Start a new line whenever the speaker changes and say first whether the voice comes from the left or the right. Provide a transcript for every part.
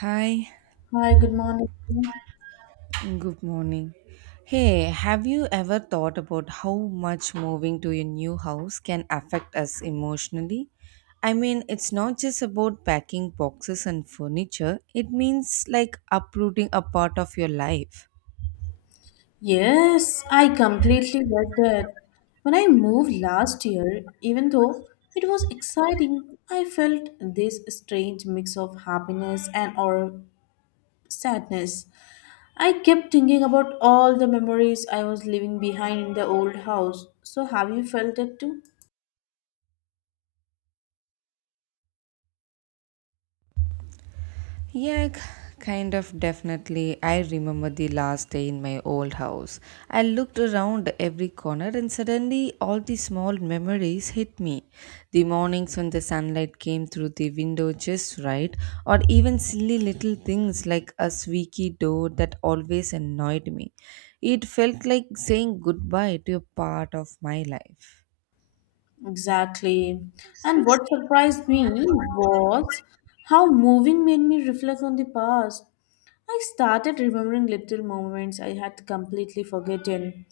right: Hi,
left: Hi, good morning.
right: good morning. Hey, have you ever thought about how much moving to a new house can affect us emotionally? I mean, it's not just about packing boxes and furniture, it means like uprooting a part of your life.
left: Yes, I completely get that. When I moved last year, even though it was exciting, I felt this strange mix of happiness and or sadness. I kept thinking about all the memories I was leaving behind in the old house. So have you felt it too?
right: Yeah, kind of definitely. I remember the last day in my old house. I looked around every corner and suddenly all the small memories hit me. The mornings when the sunlight came through the window just right, or even silly little things like a squeaky door that always annoyed me. It felt like saying goodbye to a part of my life.
left: Exactly. And what surprised me was how moving made me reflect on the past. I started remembering little moments I had completely forgotten,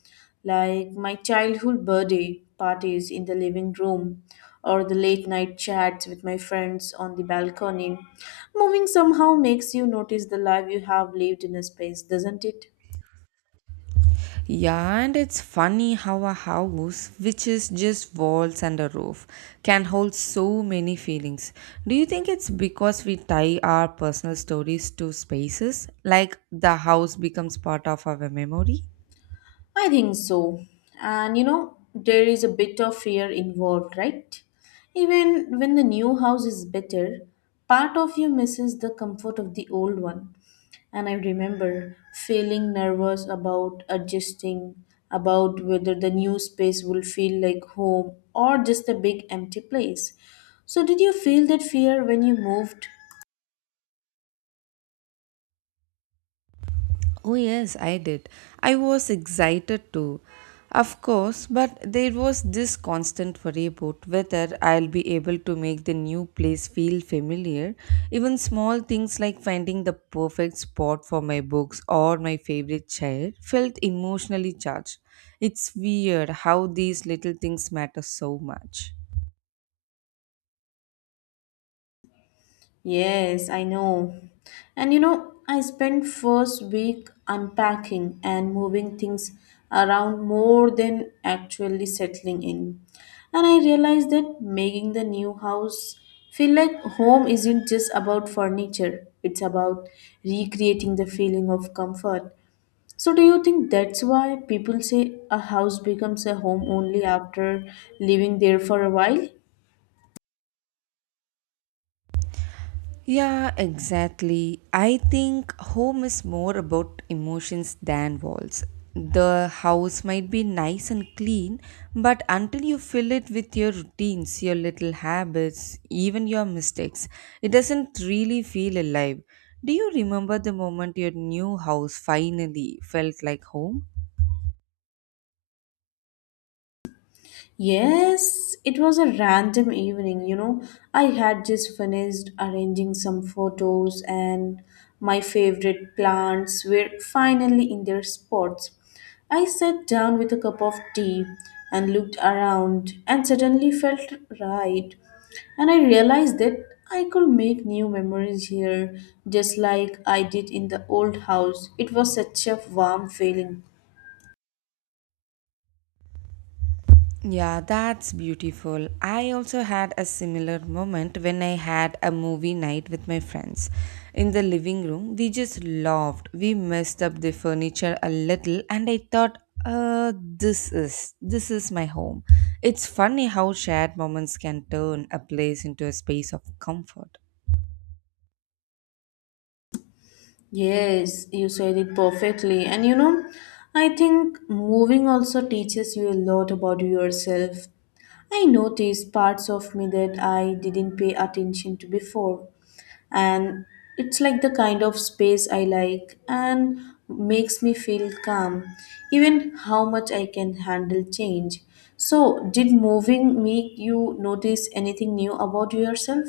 left: like my childhood birthday parties in the living room or the late night chats with my friends on the balcony. Moving somehow makes you notice the life you have lived in a space, doesn't it?
right: Yeah, and it's funny how a house, which is just walls and a roof, can hold so many feelings. Do you think it's because we tie our personal stories to spaces? Like the house becomes part of our memory?
left: I think so. And you know, there is a bit of fear involved, right? Even when the new house is better, part of you misses the comfort of the old one. And I remember feeling nervous about adjusting, about whether the new space will feel like home or just a big empty place. So, did you feel that fear when you moved?
right: Oh, yes, I did. I was excited too. Of course, but there was this constant worry about whether I'll be able to make the new place feel familiar. Even small things like finding the perfect spot for my books or my favorite chair felt emotionally charged. It's weird how these little things matter so much.
left: Yes, I know. And you know, I spent first week unpacking and moving things around more than actually settling in. And I realized that making the new house feel like home isn't just about furniture, it's about recreating the feeling of comfort. So do you think that's why people say a house becomes a home only after living there for a while?
right: Yeah, exactly. I think home is more about emotions than walls. The house might be nice and clean, but until you fill it with your routines, your little habits, even your mistakes, it doesn't really feel alive. Do you remember the moment your new house finally felt like home?
left: Yes, it was a random evening, you know. I had just finished arranging some photos, and my favorite plants were finally in their spots. I sat down with a cup of tea and looked around, and suddenly felt right. And I realized that I could make new memories here, just like I did in the old house. It was such a warm feeling.
right: Yeah, that's beautiful. I also had a similar moment when I had a movie night with my friends. In the living room, we just laughed. We messed up the furniture a little and I thought, this is my home. It's funny how shared moments can turn a place into a space of comfort.
left: Yes, you said it perfectly. And you know, I think moving also teaches you a lot about yourself. I noticed parts of me that I didn't pay attention to before. And it's like the kind of space I like and makes me feel calm, even how much I can handle change. So, did moving make you notice anything new about yourself?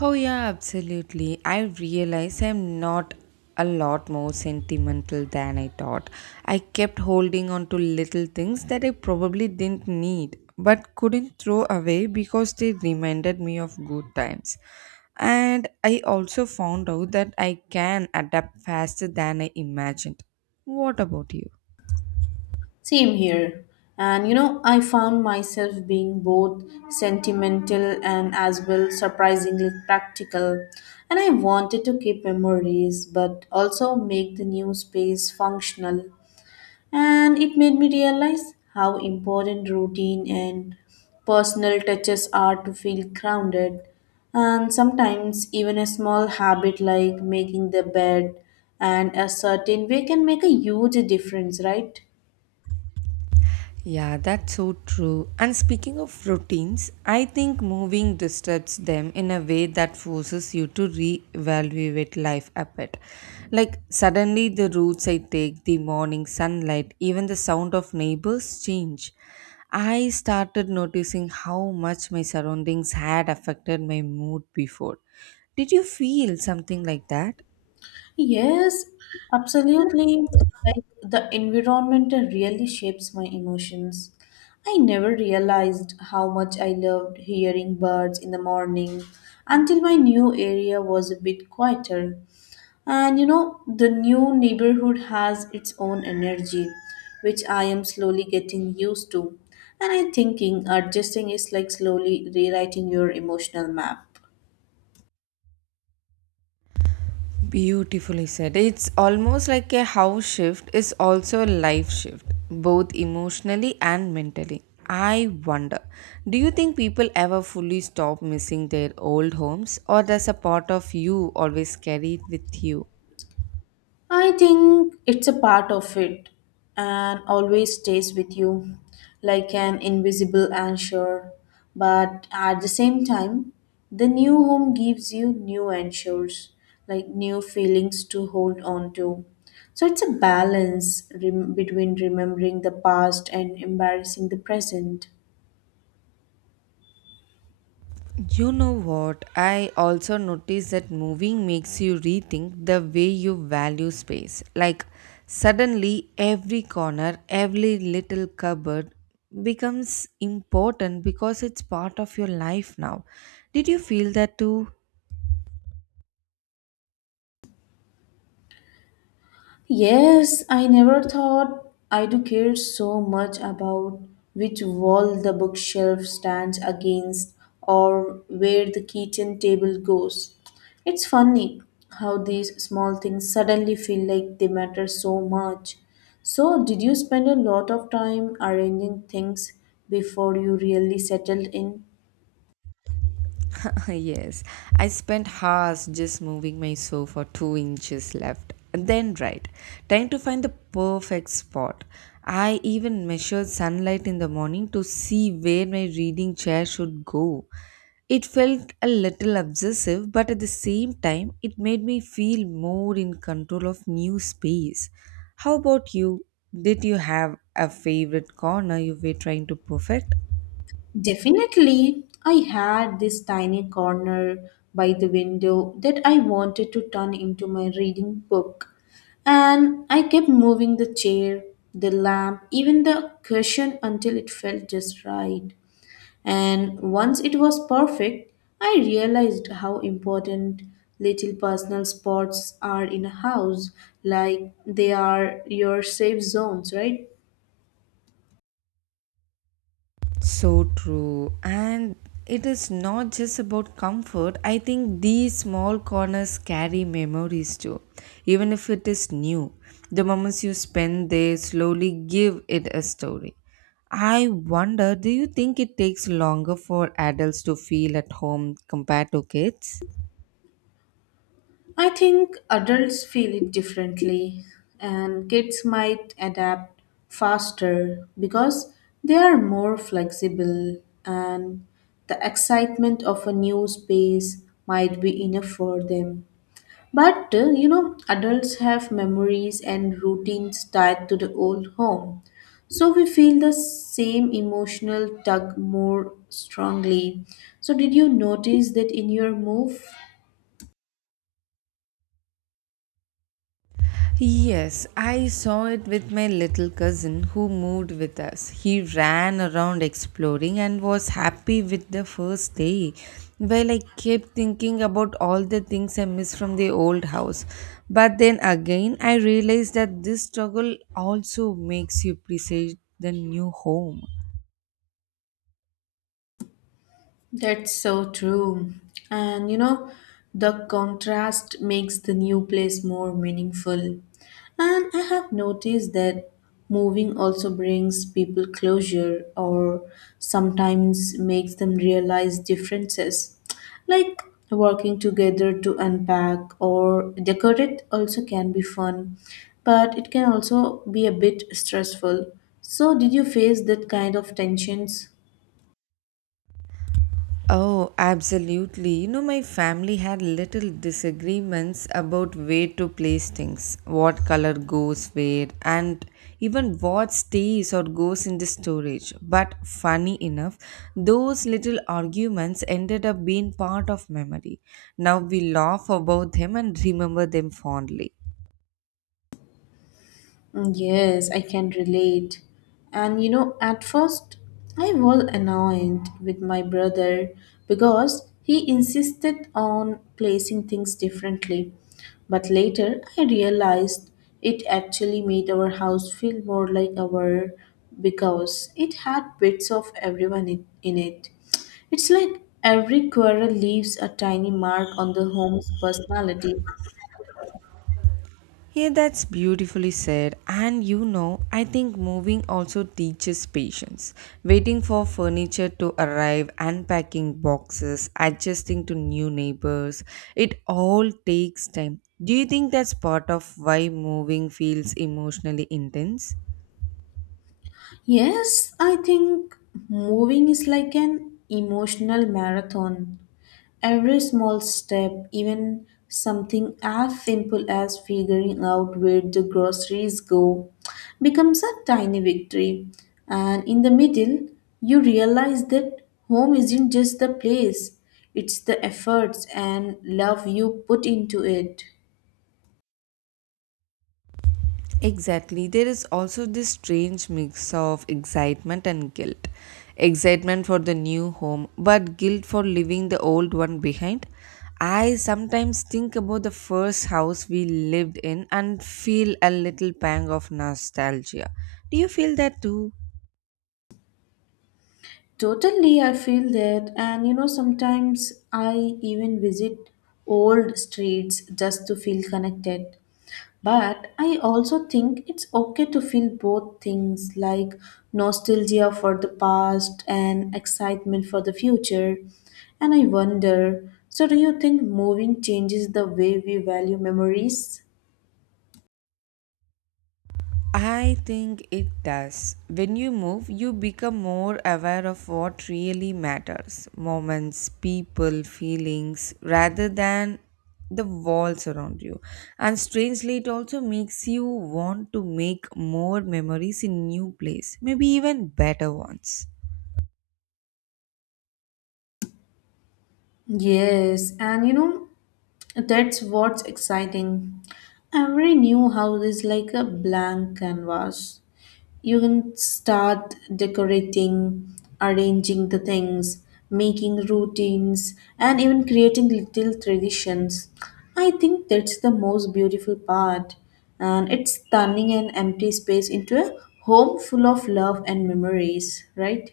right: Oh, yeah, absolutely. I realize I'm not a lot more sentimental than I thought. I kept holding on to little things that I probably didn't need but couldn't throw away because they reminded me of good times. And I also found out that I can adapt faster than I imagined. What about you?
left: Same here. And you know, I found myself being both sentimental and as well surprisingly practical. And I wanted to keep memories but also make the new space functional. And it made me realize how important routine and personal touches are to feel grounded. And sometimes, even a small habit like making the bed and a certain way can make a huge difference, right?
right: Yeah, that's so true. And speaking of routines, I think moving disturbs them in a way that forces you to re-evaluate life a bit. Like suddenly the routes I take, the morning sunlight, even the sound of neighbors change. I started noticing how much my surroundings had affected my mood before. Did you feel something like that?
left: Yes, absolutely. Like the environment really shapes my emotions. I never realized how much I loved hearing birds in the morning until my new area was a bit quieter. And you know, the new neighborhood has its own energy, which I am slowly getting used to. And I'm thinking adjusting is like slowly rewriting your emotional map.
right: Beautifully said. It's almost like a house shift is also a life shift, both emotionally and mentally. I wonder, do you think people ever fully stop missing their old homes, or does a part of you always carry it with you?
left: I think it's a part of it and always stays with you like an invisible anchor. But at the same time, the new home gives you new anchors, like new feelings to hold on to. So it's a balance between remembering the past and embarrassing the present.
right: You know what? I also noticed that moving makes you rethink the way you value space. Like, suddenly, every corner, every little cupboard becomes important because it's part of your life now. Did you feel that too?
left: Yes, I never thought I do care so much about which wall the bookshelf stands against or where the kitchen table goes. It's funny how these small things suddenly feel like they matter so much. So, did you spend a lot of time arranging things before you really settled in?
right: Yes, I spent hours just moving my sofa 2 inches left and then right, trying to find the perfect spot. I even measured sunlight in the morning to see where my reading chair should go. It felt a little obsessive, but at the same time, it made me feel more in control of new space. How about you? Did you have a favorite corner you were trying to perfect?
left: Definitely, I had this tiny corner by the window that I wanted to turn into my reading book. And I kept moving the chair, the lamp, even the cushion until it felt just right. And once it was perfect, I realized how important little personal spots are in a house, like they are your safe zones, right?
right: So true. And it is not just about comfort. I think these small corners carry memories too, even if it is new. The moments you spend there slowly give it a story. I wonder, do you think it takes longer for adults to feel at home compared to kids?
left: I think adults feel it differently, and kids might adapt faster because they are more flexible, and the excitement of a new space might be enough for them. But you know, adults have memories and routines tied to the old home, so we feel the same emotional tug more strongly. So, did you notice that in your move?
right: Yes, I saw it with my little cousin who moved with us. He ran around exploring and was happy with the first day, while I kept thinking about all the things I missed from the old house. But then again, I realized that this struggle also makes you appreciate the new home.
left: That's so true. And you know, the contrast makes the new place more meaningful. And I have noticed that moving also brings people closure or sometimes makes them realize differences. Like working together to unpack or decorate also can be fun, but it can also be a bit stressful. So, did you face that kind of tensions?
right: Oh, absolutely. You know, my family had little disagreements about where to place things, what color goes where, and even what stays or goes in the storage. But funny enough, those little arguments ended up being part of memory. Now we laugh about them and remember them fondly.
left: Mm, yes, I can relate. And you know, at first I was annoyed with my brother because he insisted on placing things differently. But later I realized it actually made our house feel more like our because it had bits of everyone in it. It's like every quarrel leaves a tiny mark on the home's personality.
right: Yeah, that's beautifully said. And you know, I think moving also teaches patience. Waiting for furniture to arrive, unpacking boxes, adjusting to new neighbors, it all takes time. Do you think that's part of why moving feels emotionally intense?
left: Yes, I think moving is like an emotional marathon. Every small step, even something as simple as figuring out where the groceries go, becomes a tiny victory. And in the middle, you realize that home isn't just the place, it's the efforts and love you put into it.
right: Exactly. There is also this strange mix of excitement and guilt. Excitement for the new home, but guilt for leaving the old one behind. I sometimes think about the first house we lived in and feel a little pang of nostalgia. Do you feel that too?
left: Totally, I feel that. And you know, sometimes I even visit old streets just to feel connected. But I also think it's okay to feel both things like nostalgia for the past and excitement for the future. And I wonder so, do you think moving changes the way we value memories?
right: I think it does. When you move, you become more aware of what really matters moments, people, feelings, rather than the walls around you. And strangely, it also makes you want to make more memories in new place, maybe even better ones.
left: Yes, and you know, that's what's exciting. Every new house is like a blank canvas. You can start decorating, arranging the things, making routines, and even creating little traditions. I think that's the most beautiful part, and it's turning an empty space into a home full of love and memories, right?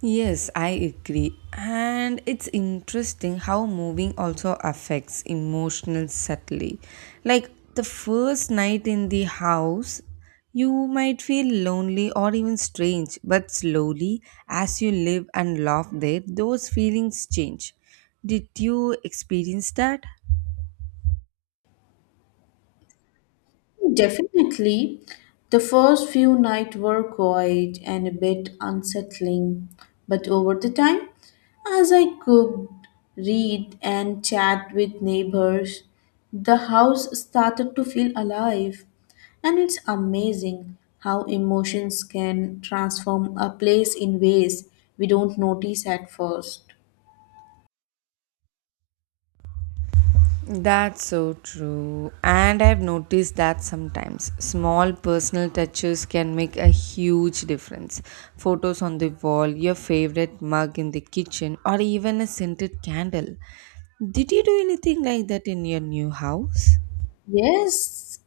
right: Yes, I agree. And it's interesting how moving also affects emotional subtly. Like the first night in the house, you might feel lonely or even strange, but slowly, as you live and laugh there, those feelings change. Did you experience that?
left: Definitely. The first few nights were quiet and a bit unsettling, but over the time, as I cooked, read, and chat with neighbors, the house started to feel alive. And it's amazing how emotions can transform a place in ways we don't notice at first.
right: That's so true. And I've noticed that sometimes small personal touches can make a huge difference. Photos on the wall, your favorite mug in the kitchen, or even a scented candle. Did you do anything like that in your new house?
left: Yes,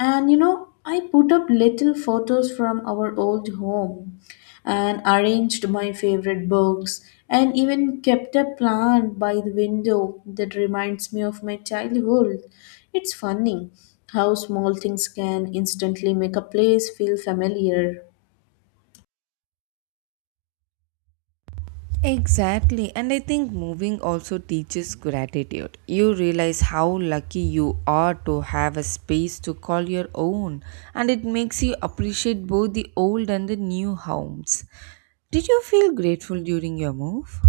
left: and you know, I put up little photos from our old home and arranged my favorite books and even kept a plant by the window that reminds me of my childhood. It's funny how small things can instantly make a place feel familiar.
right: Exactly, and I think moving also teaches gratitude. You realize how lucky you are to have a space to call your own, and it makes you appreciate both the old and the new homes. Did you feel grateful during your move?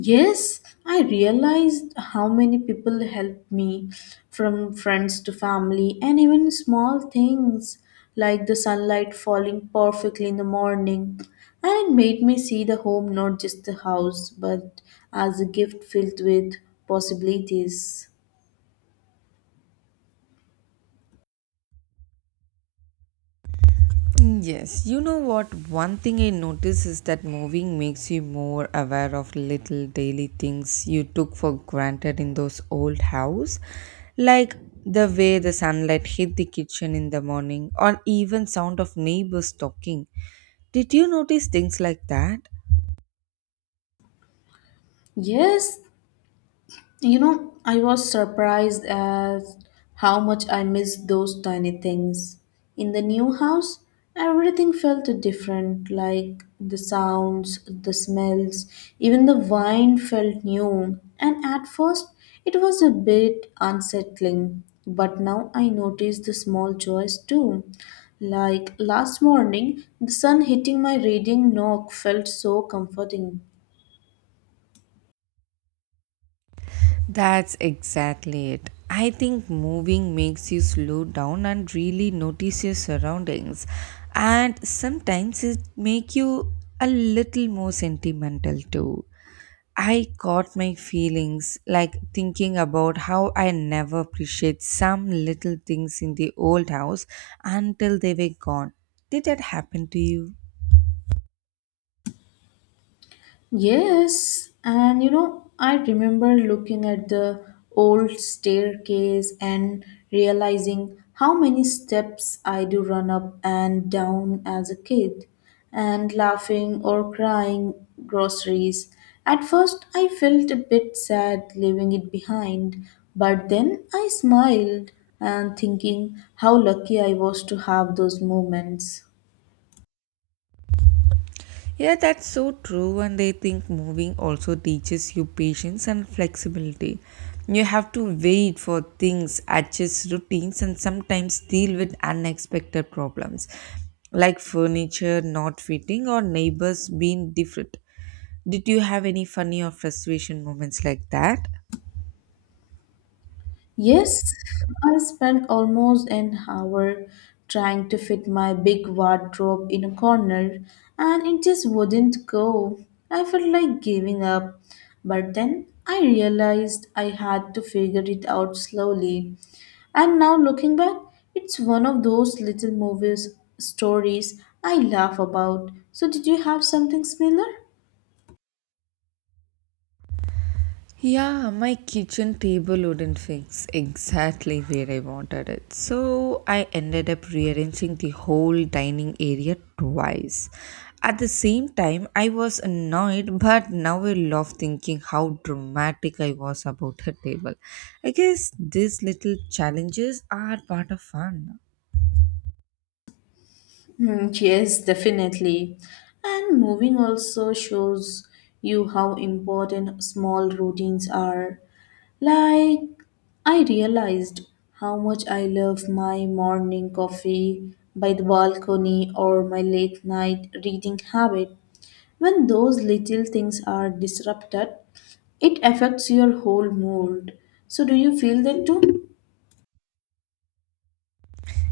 left: Yes, I realized how many people helped me from friends to family and even small things like the sunlight falling perfectly in the morning. And it made me see the home not just the house but as a gift filled with possibilities.
right: Mm, yes, you know what? One thing I notice is that moving makes you more aware of little daily things you took for granted in those old house, like the way the sunlight hit the kitchen in the morning, or even sound of neighbors talking. Did you notice things like that?
left: Yes, you know, I was surprised at how much I missed those tiny things. In the new house, everything felt different like the sounds, the smells, even the wine felt new. And at first, it was a bit unsettling. But now I notice the small joys too. Like last morning, the sun hitting my reading nook felt so comforting.
right: That's exactly it. I think moving makes you slow down and really notice your surroundings. And sometimes it make you a little more sentimental too. I caught my feelings like thinking about how I never appreciate some little things in the old house until they were gone. Did that happen to you?
left: Yes, and you know, I remember looking at the old staircase and realizing how many steps I do run up and down as a kid, and laughing or crying groceries. At first, I felt a bit sad leaving it behind, but then I smiled and thinking how lucky I was to have those moments.
right: Yeah, that's so true. And I think moving also teaches you patience and flexibility. You have to wait for things, adjust routines, and sometimes deal with unexpected problems like furniture not fitting or neighbors being different. Did you have any funny or frustration moments like that?
left: Yes, I spent almost an hour trying to fit my big wardrobe in a corner and it just wouldn't go. I felt like giving up, but then I realized I had to figure it out slowly. And now looking back, it's one of those little movies stories I laugh about. So did you have something similar?
right: Yeah, my kitchen table wouldn't fix exactly where I wanted it. So I ended up rearranging the whole dining area twice. At the same time, I was annoyed, but now I love thinking how dramatic I was about the table. I guess these little challenges are part of fun.
left: Mm, yes, definitely. And moving also shows you how important small routines are. Like, I realized how much I love my morning coffee by the balcony or my late night reading habit. When those little things are disrupted, it affects your whole mood. So, do you feel that too?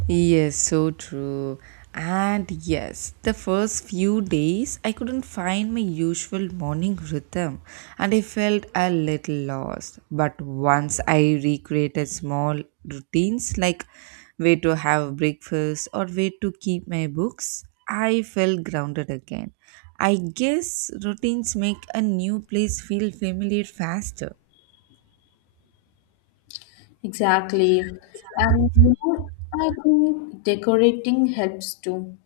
right: Yes, so true. And yes, the first few days I couldn't find my usual morning rhythm and I felt a little lost. But once I recreated small routines like where to have breakfast or where to keep my books, I felt grounded again. I guess routines make a new place feel familiar faster.
left: Exactly. And you know, I think decorating helps too,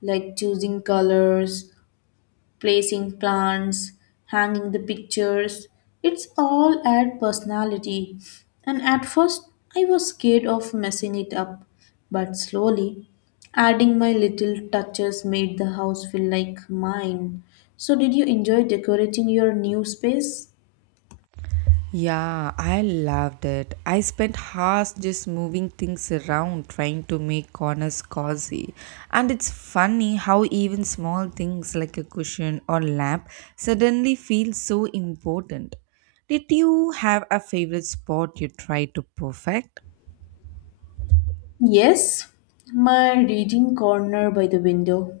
left: like choosing colors, placing plants, hanging the pictures. It's all add personality. And at first, I was scared of messing it up, but slowly, adding my little touches made the house feel like mine. So, did you enjoy decorating your new space?
right: Yeah, I loved it. I spent hours just moving things around trying to make corners cozy. And it's funny how even small things like a cushion or lamp suddenly feel so important. Did you have a favorite spot you tried to perfect?
left: Yes, my reading corner by the window.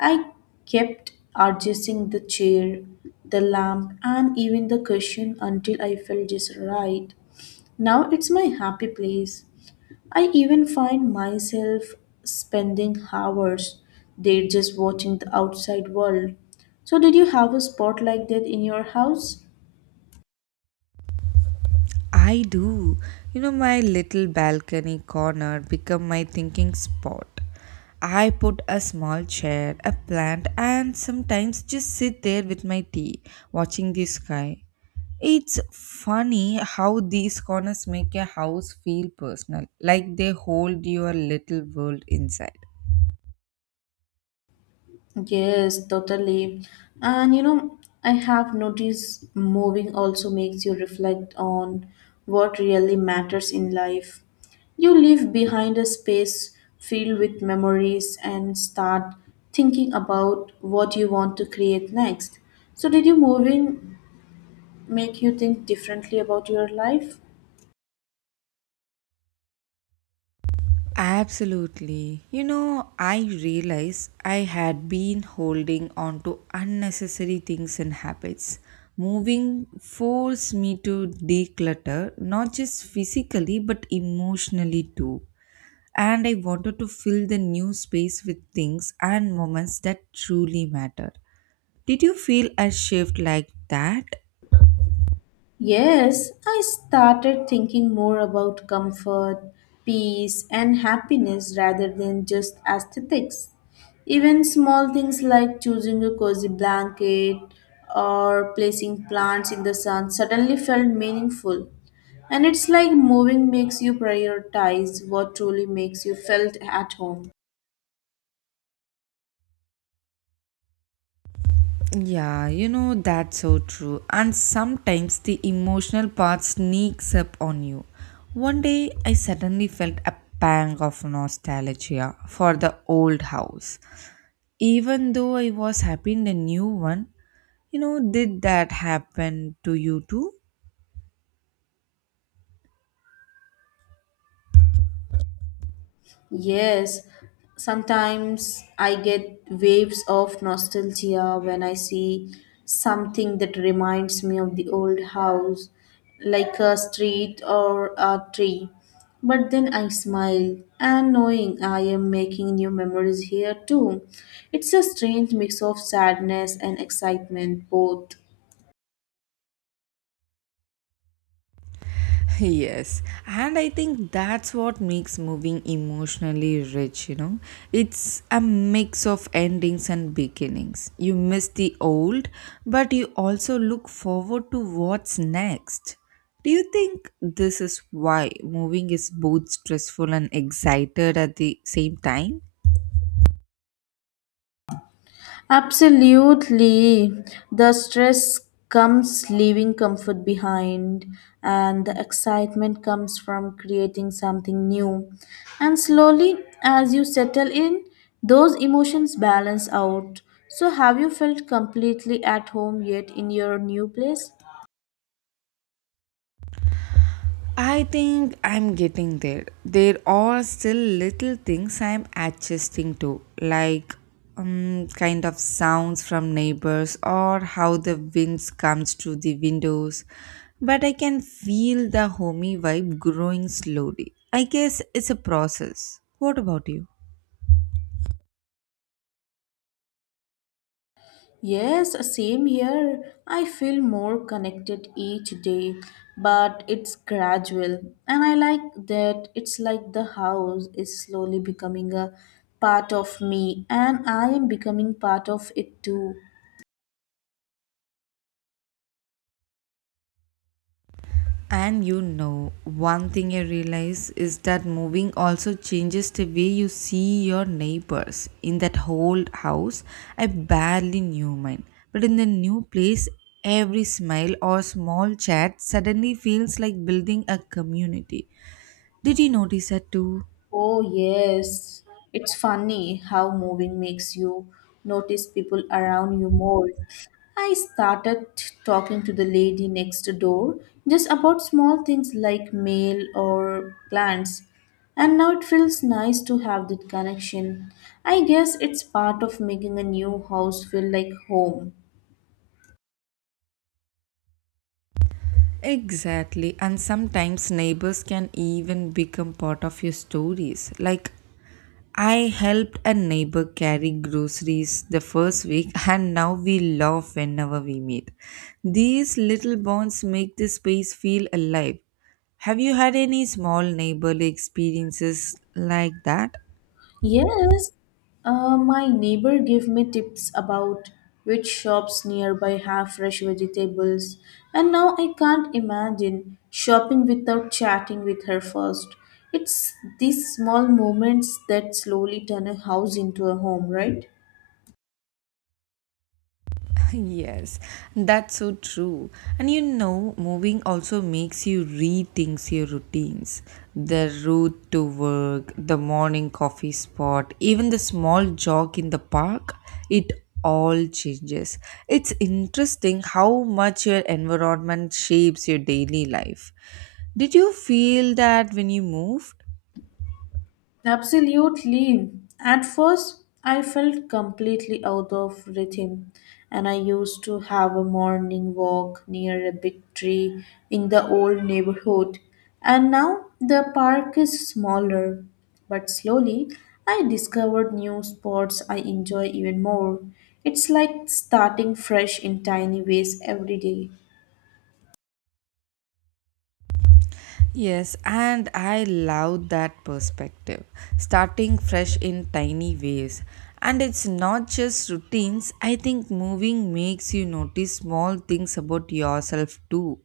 left: I kept adjusting the chair, the lamp, and even the cushion until I felt just right. Now it's my happy place. I even find myself spending hours there just watching the outside world. So, did you have a spot like that in your house?
right: I do. You know, my little balcony corner become my thinking spot. I put a small chair, a plant, and sometimes just sit there with my tea, watching the sky. It's funny how these corners make a house feel personal, like they hold your little world inside.
left: Yes, totally. And you know, I have noticed moving also makes you reflect on what really matters in life. You leave behind a space filled with memories and start thinking about what you want to create next. So, did you moving make you think differently about your life?
right: Absolutely. You know, I realize I had been holding on to unnecessary things and habits. Moving forced me to declutter, not just physically but emotionally too. And I wanted to fill the new space with things and moments that truly matter. Did you feel a shift like that?
left: Yes, I started thinking more about comfort, peace, and happiness rather than just aesthetics. Even small things like choosing a cozy blanket or placing plants in the sun suddenly felt meaningful. And it's like moving makes you prioritize what truly makes you felt at home.
right: Yeah, you know, that's so true. And sometimes the emotional part sneaks up on you. One day, I suddenly felt a pang of nostalgia for the old house. Even though I was happy in the new one, you know, did that happen to you too?
left: Yes, sometimes I get waves of nostalgia when I see something that reminds me of the old house, like a street or a tree. But then I smile and knowing I am making new memories here too. It's a strange mix of sadness and excitement, both.
right: Yes, and I think that's what makes moving emotionally rich, you know. It's a mix of endings and beginnings. You miss the old, but you also look forward to what's next. Do you think this is why moving is both stressful and excited at the same time?
left: Absolutely. The stress comes leaving comfort behind, and the excitement comes from creating something new. And slowly, as you settle in, those emotions balance out. So, have you felt completely at home yet in your new place?
right: I think I'm getting there. There are still little things I'm adjusting to, like kind of sounds from neighbors or how the winds comes through the windows. But I can feel the homey vibe growing slowly. I guess it's a process. What about you?
left: Yes, same here. I feel more connected each day, but it's gradual. And I like that it's like the house is slowly becoming a part of me, and I am becoming part of it too.
right: And you know, one thing I realize is that moving also changes the way you see your neighbors. In that whole house, I barely knew mine. But in the new place, every smile or small chat suddenly feels like building a community. Did you notice that too?
left: Oh, yes. It's funny how moving makes you notice people around you more. I started talking to the lady next door just about small things like mail or plants. And now it feels nice to have that connection. I guess it's part of making a new house feel like home.
right: Exactly, and sometimes neighbors can even become part of your stories. Like, I helped a neighbor carry groceries the first week, and now we laugh whenever we meet. These little bonds make the space feel alive. Have you had any small neighborly experiences like that?
left: Yes, my neighbor gave me tips about which shops nearby have fresh vegetables, and now I can't imagine shopping without chatting with her first. It's these small moments that slowly turn a house into a home, right?
right: Yes, that's so true. And you know, moving also makes you rethink your routines. The route to work, the morning coffee spot, even the small jog in the park, it all changes. It's interesting how much your environment shapes your daily life. Did you feel that when you moved?
left: Absolutely. At first, I felt completely out of rhythm, and I used to have a morning walk near a big tree in the old neighborhood. And now the park is smaller, but slowly I discovered new spots I enjoy even more. It's like starting fresh in tiny ways every day.
right: Yes, and I love that perspective. Starting fresh in tiny ways. And it's not just routines, I think moving makes you notice small things about yourself too.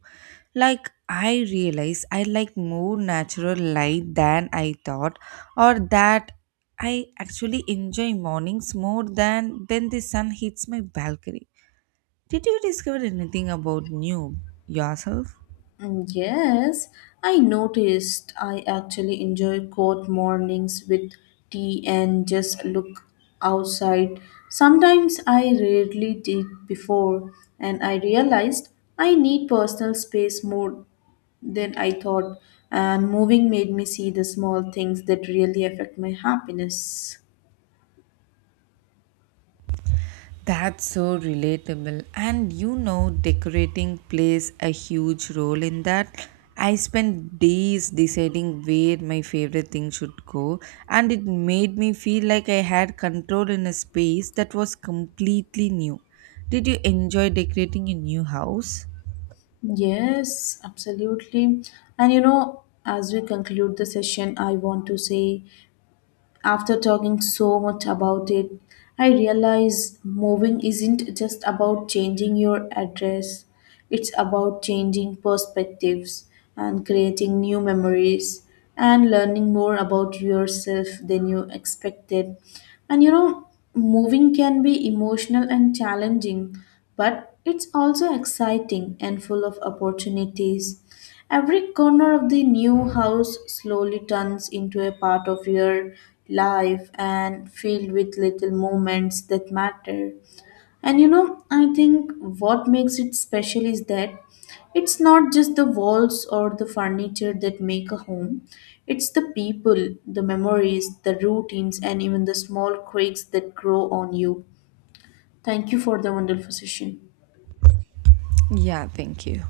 right: Like, I realize I like more natural light than I thought, or that I actually enjoy mornings more than when the sun hits my balcony. Did you discover anything about new yourself?
left: Mm, yes, I noticed I actually enjoy cold mornings with tea and just look outside. Sometimes I rarely did before, and I realized I need personal space more than I thought. And moving made me see the small things that really affect my happiness.
right: That's so relatable. And you know, decorating plays a huge role in that. I spent days deciding where my favorite thing should go, and it made me feel like I had control in a space that was completely new. Did you enjoy decorating a new house?
left: Yes, absolutely. And you know, as we conclude the session, I want to say after talking so much about it, I realize moving isn't just about changing your address, it's about changing perspectives and creating new memories and learning more about yourself than you expected. And you know, moving can be emotional and challenging, but it's also exciting and full of opportunities. Every corner of the new house slowly turns into a part of your life and filled with little moments that matter. And you know, I think what makes it special is that it's not just the walls or the furniture that make a home, it's the people, the memories, the routines, and even the small quakes that grow on you. Thank you for the wonderful session.
right: Yeah, thank you.